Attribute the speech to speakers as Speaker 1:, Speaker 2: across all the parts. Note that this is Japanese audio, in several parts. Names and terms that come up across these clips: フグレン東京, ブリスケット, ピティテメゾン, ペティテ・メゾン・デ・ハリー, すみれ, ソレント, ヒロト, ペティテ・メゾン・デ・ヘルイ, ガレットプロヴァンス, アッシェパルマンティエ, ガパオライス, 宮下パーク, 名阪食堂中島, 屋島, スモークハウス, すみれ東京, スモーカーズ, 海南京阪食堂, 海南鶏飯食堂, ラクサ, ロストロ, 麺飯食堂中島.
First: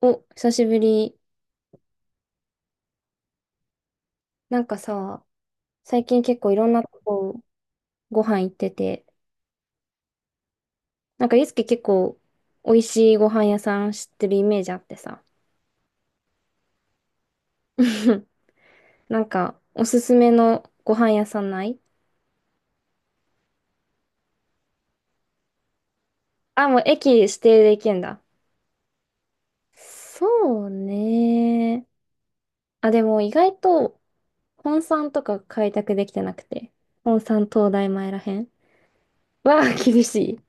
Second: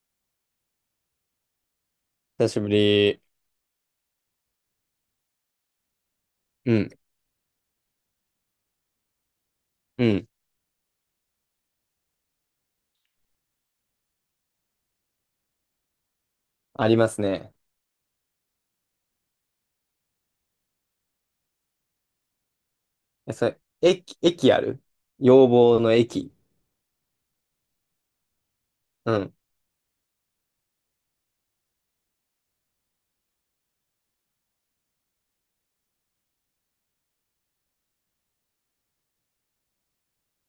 Speaker 1: お、久しぶり。
Speaker 2: 久しぶり。
Speaker 1: なんかさ、最近結構いろん
Speaker 2: う
Speaker 1: なと
Speaker 2: ん、
Speaker 1: こご飯行ってて、
Speaker 2: うん。
Speaker 1: なんかゆうすけ結構美味しいご飯屋さん知ってるイメージあってさ。
Speaker 2: ありますね。
Speaker 1: なんかおすすめのご飯屋さんない？
Speaker 2: え、それ、駅ある要望の駅。
Speaker 1: あ、もう駅指定で行けんだ。
Speaker 2: うん。
Speaker 1: そうね。あ、でも意外と本山とか開拓できてなくて。本山東大前らへん。わあ、厳しい。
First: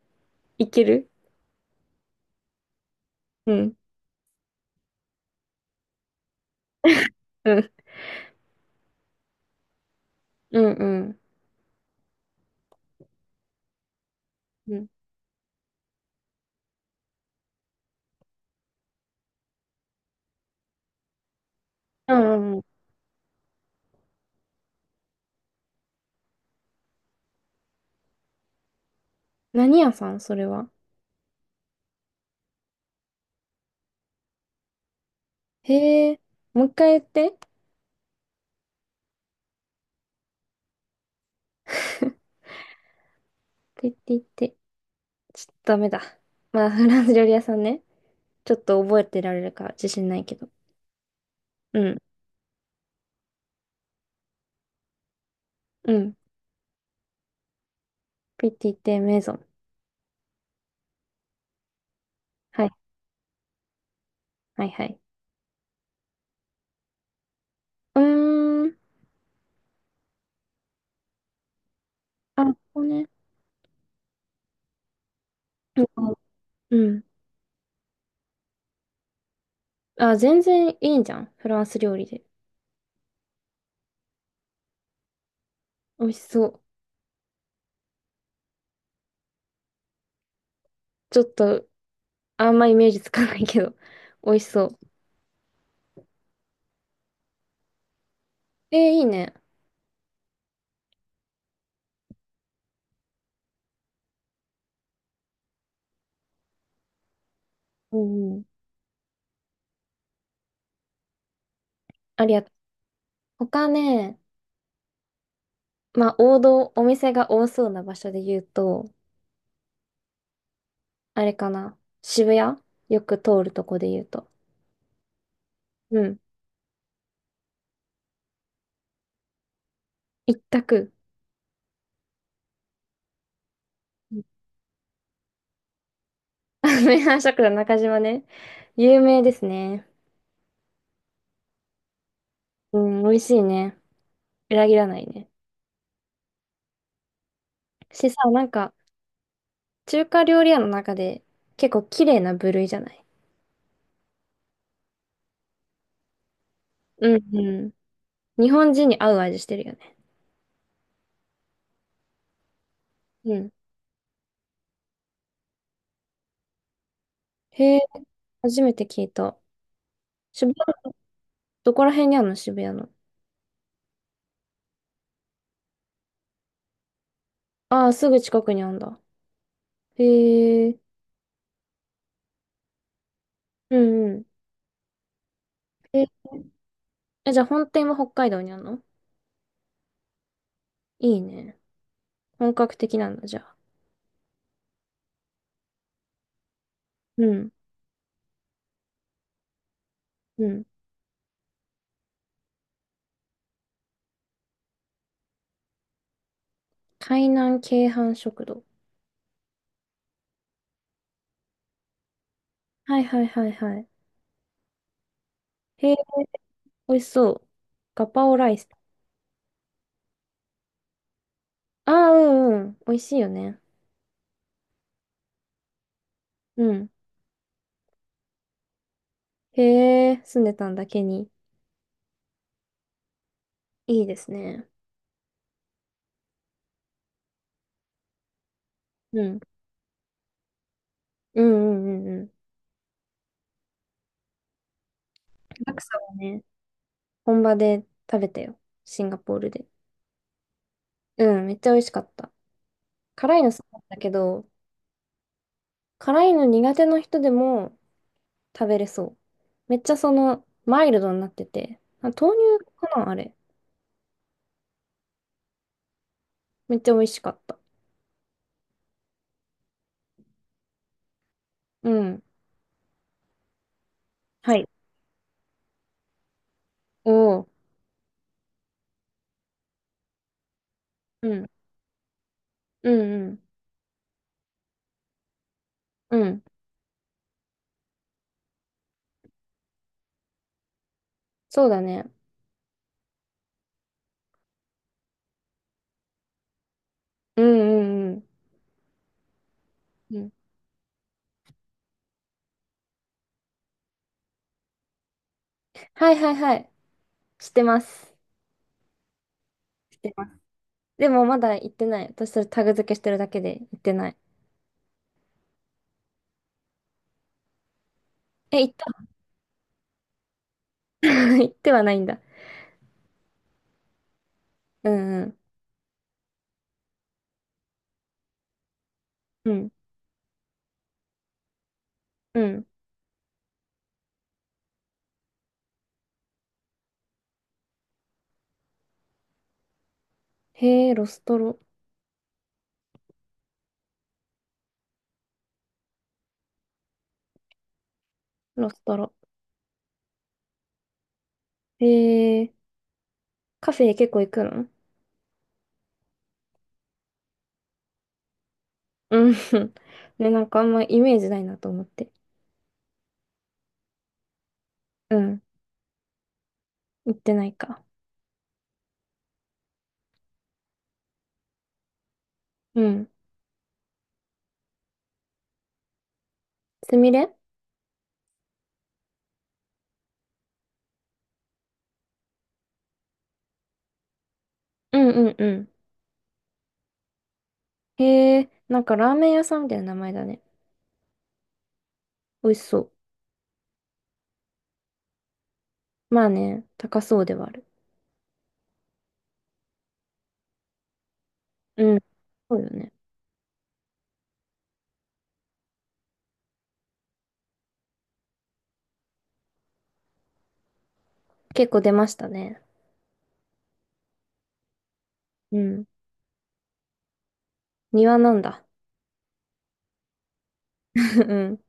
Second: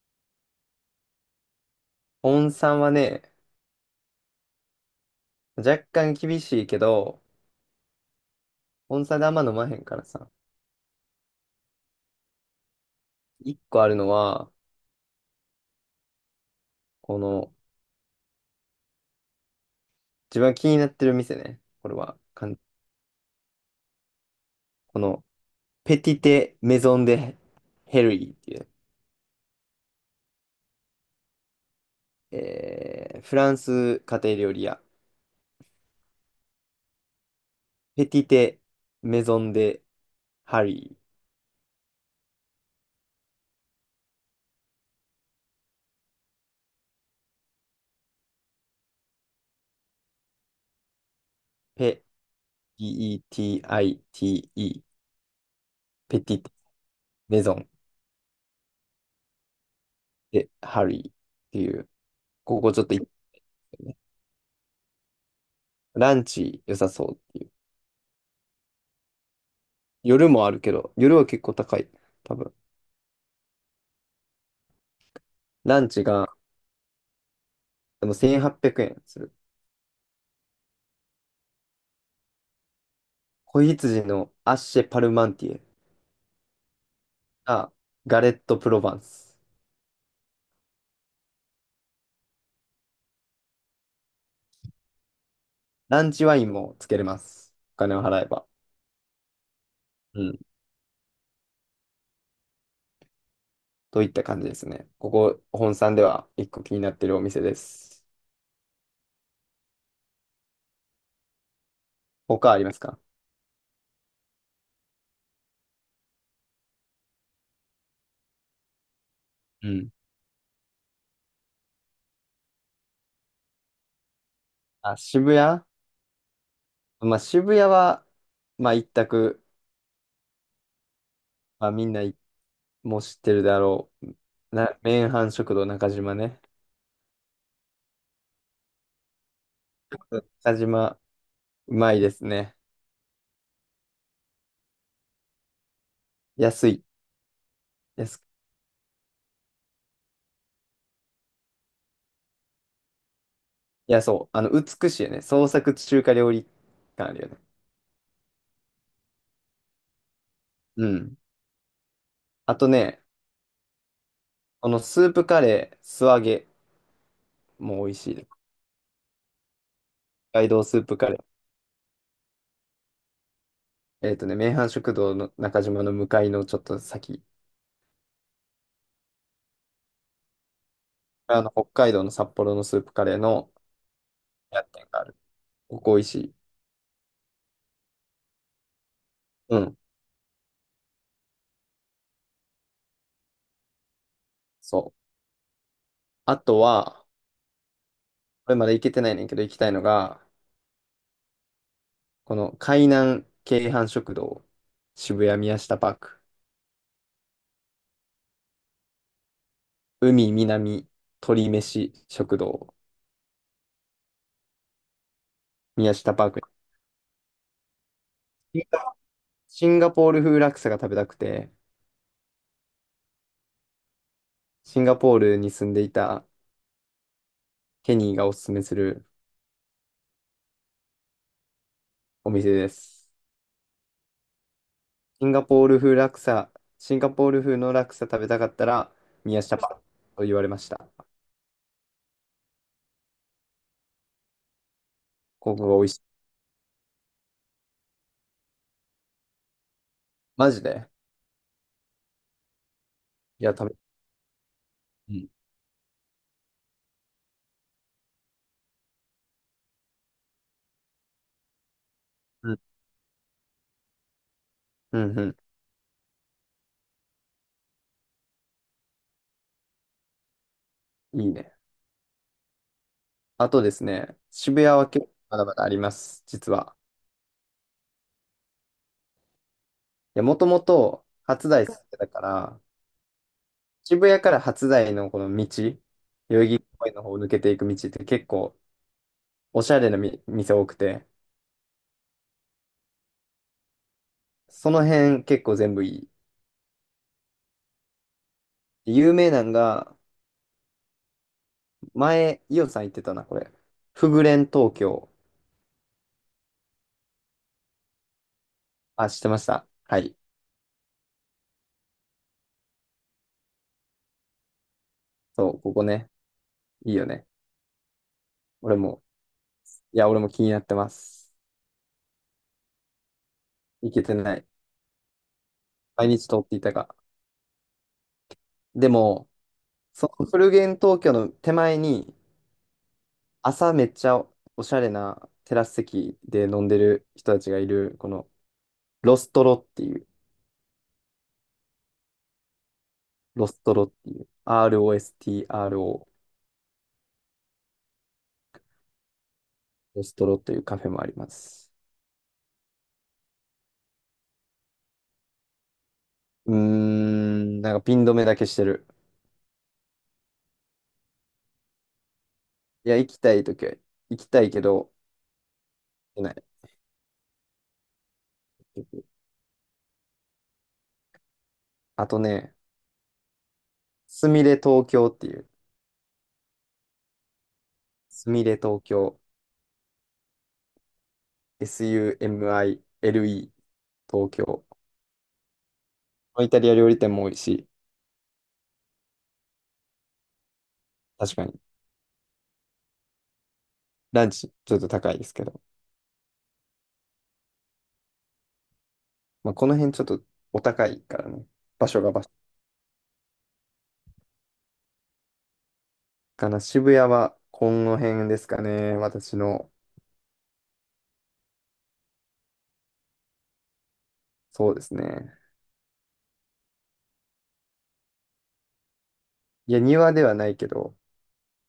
Speaker 1: いける？
Speaker 2: 温山はね、
Speaker 1: うん。
Speaker 2: 若干厳しいけど、
Speaker 1: うん。
Speaker 2: 温山であんま飲まへんからさ。
Speaker 1: うんうん。
Speaker 2: 一個あるのは、
Speaker 1: うん
Speaker 2: この、自分が気になってる店ね。これ
Speaker 1: う
Speaker 2: は、
Speaker 1: んうんうん。
Speaker 2: この、ペティテ・メゾン・デ・ヘルイっていう、
Speaker 1: 何屋さんそれは？
Speaker 2: フランス家庭料理屋。
Speaker 1: へえ、もう一回言って。
Speaker 2: ペティテ・メゾン・デ・ハリ
Speaker 1: 言って言って。ちょっとダメだ。まあ、フランス料理屋さんね。ちょっと覚えてられるか自信ないけど。
Speaker 2: ー。
Speaker 1: うん。
Speaker 2: Petite。
Speaker 1: うん。
Speaker 2: ペティテ・メゾン。
Speaker 1: ピティテメゾン。
Speaker 2: で、ハリーっていう、こ
Speaker 1: はい。
Speaker 2: こちょっと行ってね。
Speaker 1: はいはい。
Speaker 2: ランチ良さそうっていう。
Speaker 1: うーん。
Speaker 2: 夜もあるけど、夜は結構高い。多
Speaker 1: あ、
Speaker 2: 分。
Speaker 1: ここね。
Speaker 2: ラン
Speaker 1: う
Speaker 2: チ
Speaker 1: ん。
Speaker 2: が、
Speaker 1: うん。
Speaker 2: でも1800円する。
Speaker 1: あ、全然いいんじゃん。フランス料理で。
Speaker 2: 子羊のアッシェパルマンティエ
Speaker 1: 美味しそう。
Speaker 2: が、ガレットプロヴァンス。
Speaker 1: ちょっと、あんまイメージつかないけど。美味しそう。
Speaker 2: ランチワインもつけれます。お金を払えば。
Speaker 1: えー、いいね。
Speaker 2: うん。といった感じですね。ここ、本さんでは一個気になってるお店で
Speaker 1: う
Speaker 2: す。
Speaker 1: んうん。ありがと
Speaker 2: 他
Speaker 1: う。
Speaker 2: ありますか？
Speaker 1: 他ね、まあ、王道、お店が多そうな場所で言うと、
Speaker 2: うん。
Speaker 1: あれかな。渋谷よく通るとこで言うと。
Speaker 2: あ、渋谷。
Speaker 1: うん。
Speaker 2: まあ渋谷は、まあ一択、
Speaker 1: 一択。
Speaker 2: まあみんなもう知ってるだろう。
Speaker 1: うん。
Speaker 2: 麺飯食堂中島ね。
Speaker 1: 名阪食堂中島ね。有名ですね。
Speaker 2: 中島、うまいですね。
Speaker 1: うん、美味しいね。裏切らないね。
Speaker 2: 安い。
Speaker 1: し
Speaker 2: 安く、
Speaker 1: さ、なんか、中華料理屋の中で結構綺麗な部類じゃない？
Speaker 2: いや、そう。美しいよね。創作中華料理感あ
Speaker 1: う
Speaker 2: るよ
Speaker 1: ん、
Speaker 2: ね。
Speaker 1: うん。日本人に合う味してるよね。
Speaker 2: うん。あとね、
Speaker 1: うん。
Speaker 2: このスープカレー、素揚げ
Speaker 1: へえ、
Speaker 2: も美味しいです。
Speaker 1: 初めて聞いた。
Speaker 2: 北海
Speaker 1: 渋
Speaker 2: 道
Speaker 1: 谷、
Speaker 2: スープカレー。
Speaker 1: どこら辺にあるの渋谷の？
Speaker 2: 麺飯食堂の中島の向かいのちょっと先。
Speaker 1: ああ、すぐ近くにあるんだ。へえ、
Speaker 2: 北海道の札幌のスープカレーの
Speaker 1: うんうん。
Speaker 2: 屋がある。ここ美味
Speaker 1: え、
Speaker 2: しい。
Speaker 1: えじゃあ本店は北海道にあるの？
Speaker 2: うん。
Speaker 1: いいね。本格的なんだ、じゃあ。
Speaker 2: そう。あとは、
Speaker 1: うん。
Speaker 2: これまだ行けてないねんけど、行きたいのが、
Speaker 1: うん。
Speaker 2: この海南京阪食堂、渋谷宮下パーク、
Speaker 1: 海南鶏飯食堂。
Speaker 2: 海南鳥飯食堂、
Speaker 1: はいはいはいはい。へ
Speaker 2: 宮
Speaker 1: え、
Speaker 2: 下パーク。
Speaker 1: 美味しそう。ガパオライス。
Speaker 2: シンガポール風ラクサが食べたくて、
Speaker 1: ああ、うんうん。美味しいよね。
Speaker 2: シンガポールに住んでいた
Speaker 1: うん。
Speaker 2: ケニーがおすすめする
Speaker 1: へえ、住んでたんだけに。
Speaker 2: お店です。
Speaker 1: いいですね。
Speaker 2: シンガポール風ラクサ、シンガポール風のラクサ食べたかったら、
Speaker 1: うん。
Speaker 2: 宮下パークと言われました。
Speaker 1: うんうんうんうん。
Speaker 2: ここ
Speaker 1: ラ
Speaker 2: が
Speaker 1: ク
Speaker 2: 美味
Speaker 1: サ
Speaker 2: しい。
Speaker 1: はね、本場で食べたよ。シンガポールで。
Speaker 2: マジで。
Speaker 1: うん、めっちゃ美味しかった。辛い
Speaker 2: い
Speaker 1: の
Speaker 2: や、
Speaker 1: 好きだったけど、
Speaker 2: うん、
Speaker 1: 辛いの苦手な人でも食べれそう。めっちゃその、マイルドになってて。あ、豆
Speaker 2: うん、
Speaker 1: 乳かなあれ。
Speaker 2: うん、う
Speaker 1: めっちゃ美味しかった。
Speaker 2: ん。いいね。
Speaker 1: うん。
Speaker 2: あとですね、
Speaker 1: は
Speaker 2: 渋谷
Speaker 1: い。
Speaker 2: は結構まだまだあります、実は。
Speaker 1: おお。
Speaker 2: や、もともと
Speaker 1: う
Speaker 2: 初
Speaker 1: ん。
Speaker 2: 台住んでたから、
Speaker 1: うんうん。
Speaker 2: 渋谷から初台のこの道、代
Speaker 1: うん。
Speaker 2: 々木公園の方を抜けていく道って結構おしゃれなみ店多くて、
Speaker 1: そうだね。
Speaker 2: その辺結構全部いい。
Speaker 1: うんうんうん。
Speaker 2: 有名なんが、
Speaker 1: うん。
Speaker 2: 前、イオさん言ってたな、これ。フグレン東京。
Speaker 1: はいはいはい。知ってます。
Speaker 2: あ、知ってました。
Speaker 1: 知
Speaker 2: は
Speaker 1: って
Speaker 2: い。
Speaker 1: ます。でもまだ行ってない。私それタグ付けしてるだけで行ってない。
Speaker 2: そう、ここね。いいよね。
Speaker 1: え、行
Speaker 2: 俺
Speaker 1: っ
Speaker 2: も、いや、俺も気になってま
Speaker 1: た？
Speaker 2: す。
Speaker 1: 行ってはないんだ。
Speaker 2: 行けてない。
Speaker 1: うんうん。
Speaker 2: 毎日通っていたが。でも、
Speaker 1: うん。
Speaker 2: そのフルゲン東京の手前に、
Speaker 1: うん。
Speaker 2: 朝めっちゃおしゃれなテラス席で飲んでる人たちがいる、このロストロっていう、
Speaker 1: へえ、ロストロ。
Speaker 2: ロストロっていう、ROSTRO、
Speaker 1: ロストロ。
Speaker 2: ロストロというカフェもあります。
Speaker 1: へえ、カフェ結構行くの？
Speaker 2: うーん、なんかピン止めだけしてる。
Speaker 1: うん。ね、なんかあんまイメージないなと思って。
Speaker 2: いや、行きたいときは行きたいけど、
Speaker 1: うん。
Speaker 2: 行けない。
Speaker 1: 行ってないか。
Speaker 2: あとね、
Speaker 1: うん。
Speaker 2: すみれ東京っていう、
Speaker 1: すみれ。
Speaker 2: すみれ東京、SUMILE 東京。
Speaker 1: うんうんうん。
Speaker 2: イタリア料理店も多いし、
Speaker 1: へえ、なんかラーメン屋さんみたいな名前だね。
Speaker 2: 確かに。
Speaker 1: 美味しそう。
Speaker 2: ランチちょっと高いですけど。
Speaker 1: まあね、高そうではある。
Speaker 2: まあ、この辺ちょっとお高いからね。場
Speaker 1: うん。
Speaker 2: 所が場所
Speaker 1: そうよね。
Speaker 2: かな。渋谷はこの辺ですかね。私の。
Speaker 1: 結構出ましたね。
Speaker 2: そうですね。
Speaker 1: うん。庭なんだ。
Speaker 2: いや、庭ではないけど。
Speaker 1: うん。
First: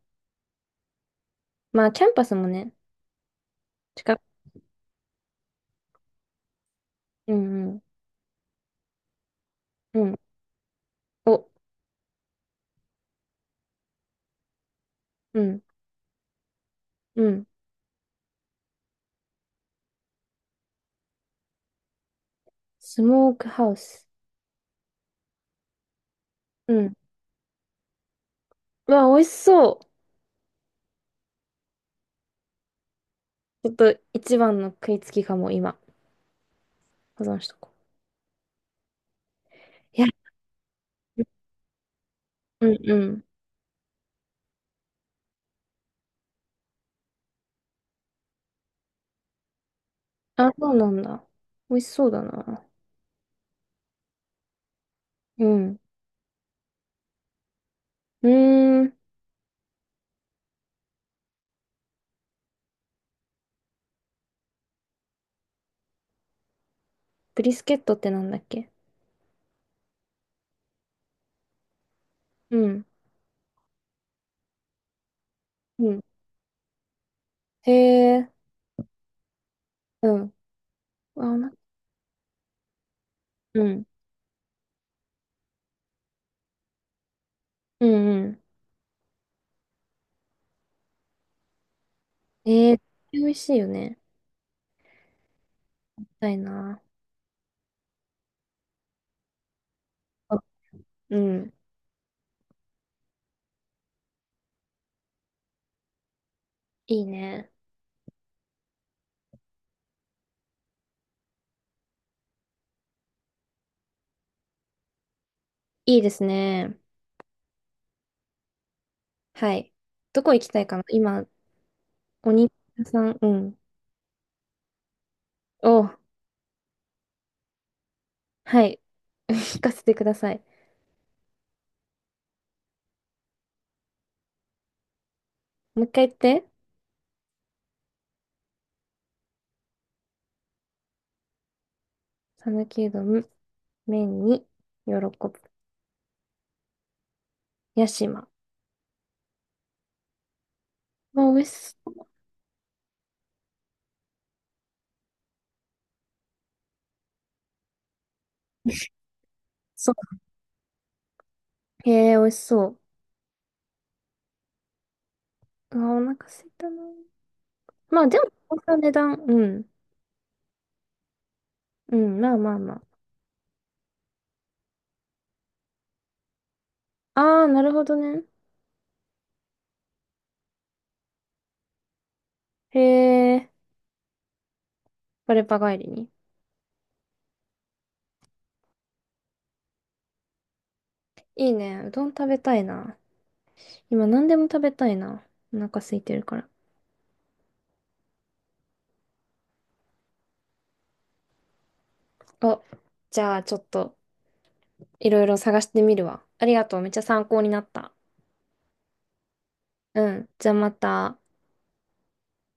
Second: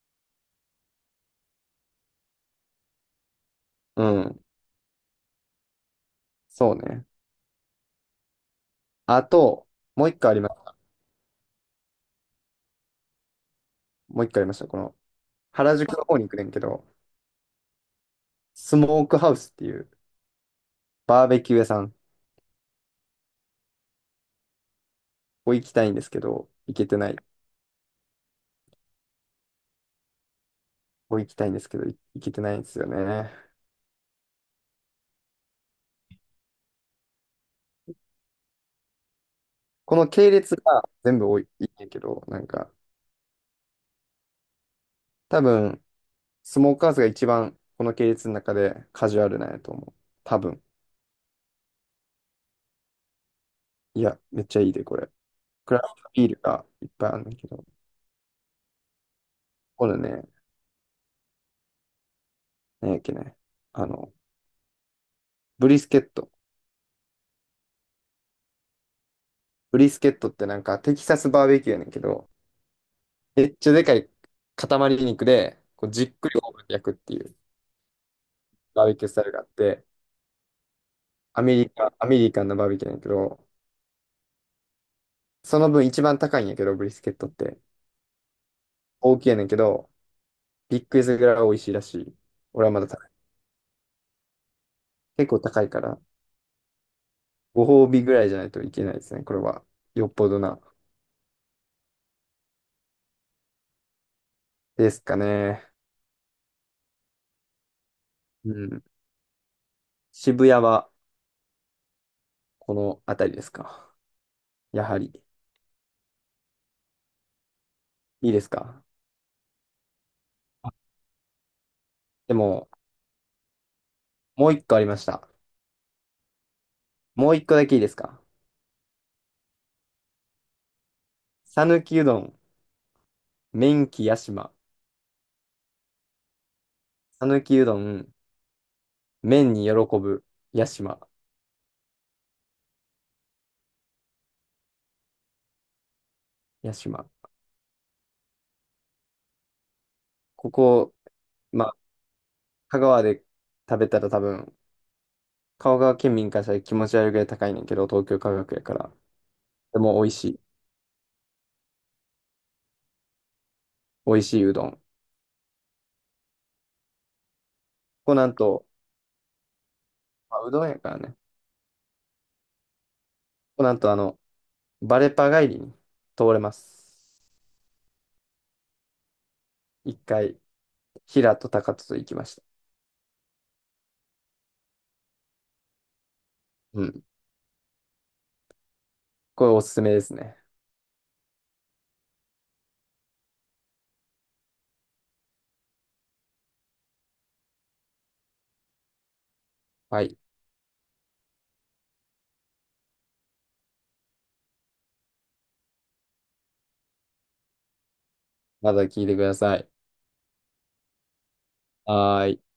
Speaker 1: まあ、キャンパスもね、
Speaker 2: う
Speaker 1: 近く。
Speaker 2: ん。そうね。
Speaker 1: うんうん。
Speaker 2: あと、
Speaker 1: う
Speaker 2: もう
Speaker 1: ん。
Speaker 2: 一個あります。
Speaker 1: お、
Speaker 2: もう一個ありました。この、
Speaker 1: うん。
Speaker 2: 原宿の方に行くねんけど、
Speaker 1: うん。
Speaker 2: スモークハウスっていうバーベキュー屋さん。こ
Speaker 1: スモークハウス。
Speaker 2: こ行きたいんですけど、
Speaker 1: う
Speaker 2: 行け
Speaker 1: ん。
Speaker 2: てない。こ
Speaker 1: うわ、美味しそう。
Speaker 2: こ行きたいんですけど、行けてないんですよね。
Speaker 1: ちょっと一番の食いつきかも、今。保存しとこう。
Speaker 2: こ
Speaker 1: いや、
Speaker 2: の系列が全部多い、いいんやけど、なん
Speaker 1: う
Speaker 2: か、
Speaker 1: んうん。
Speaker 2: 多分、スモーカーズが一番この系列の中でカジュアルなんやと思う。多
Speaker 1: あ、
Speaker 2: 分。
Speaker 1: そうなんだ。美味しそうだな。
Speaker 2: いや、めっちゃいいで、これ。
Speaker 1: う
Speaker 2: ク
Speaker 1: ん。
Speaker 2: ラフトビールがいっぱいあるんだけど。
Speaker 1: うーん。
Speaker 2: これね、何やっけね。あの、ブリスケット。
Speaker 1: ブリスケットってなんだっけ？
Speaker 2: ブリスケットってなんかテキサスバーベキューやねんけど、
Speaker 1: うん。
Speaker 2: めっちゃでかい塊肉で、こ
Speaker 1: う
Speaker 2: う
Speaker 1: ん。
Speaker 2: じっくりオーブンで焼くっていう
Speaker 1: へえ、
Speaker 2: バーベキュースタイルがあって、
Speaker 1: うん。あ、な、
Speaker 2: アメリカンなバーベキューやねんけど、
Speaker 1: うん。
Speaker 2: その分一番高いんやけど、ブリスケットって。
Speaker 1: うんう
Speaker 2: 大きいやねんけど、ビッグイズぐらい美味しいらしい。
Speaker 1: ん。
Speaker 2: 俺は
Speaker 1: え
Speaker 2: ま
Speaker 1: ー、
Speaker 2: だ
Speaker 1: 美味しいよね。
Speaker 2: 結構高いから。
Speaker 1: したいな。
Speaker 2: ご褒美ぐらいじゃないといけないですね。これは。よっぽど
Speaker 1: あ
Speaker 2: な。
Speaker 1: うん。
Speaker 2: ですかね。
Speaker 1: いいね。
Speaker 2: うん。渋谷はこの辺りですか？やはり。
Speaker 1: いいですね。
Speaker 2: いいですか？
Speaker 1: はい。どこ行きたいかな今、お
Speaker 2: で
Speaker 1: 肉
Speaker 2: も、
Speaker 1: 屋さん、うん。
Speaker 2: もう一個ありました。
Speaker 1: お、
Speaker 2: もう一個だけいいですか？
Speaker 1: はい。聞かせてください。
Speaker 2: 讃岐うどん、麺喜屋島。
Speaker 1: もう一回言って。
Speaker 2: 讃岐うどん、麺に喜ぶ屋島。
Speaker 1: 讃岐うどん、麺に、喜ぶ。
Speaker 2: 屋島。
Speaker 1: 屋島。
Speaker 2: ここ、
Speaker 1: あ、美味
Speaker 2: まあ、
Speaker 1: し
Speaker 2: 香川で食べたら多分、香川県民からしたら気持ち悪いぐらい高いねんけど、東京価格やから。で
Speaker 1: そ
Speaker 2: も美味しい。
Speaker 1: う。へえ、美味しそう。
Speaker 2: 美味しいうどん。こ
Speaker 1: あ、お腹すいたな。まあ、
Speaker 2: こ
Speaker 1: でも、
Speaker 2: なん
Speaker 1: こん
Speaker 2: と、
Speaker 1: な値段。うん。
Speaker 2: まあ、うどんやからね。
Speaker 1: うん、まあまあま
Speaker 2: なんとバレパ帰りに通れます。
Speaker 1: あ。ああ、なるほどね。
Speaker 2: 一回、平と高とと行きました。
Speaker 1: へえ、バレパ帰りに。
Speaker 2: うん。これおすすめですね。
Speaker 1: いいね。うどん食べたいな。今何でも食べたいな。お腹空いてるから。
Speaker 2: はい。
Speaker 1: あ、じゃあちょっといろいろ探してみるわ。ありがとう。めっちゃ参考になった。
Speaker 2: まだ聞いてください。
Speaker 1: うん。じゃあまた。
Speaker 2: はーい。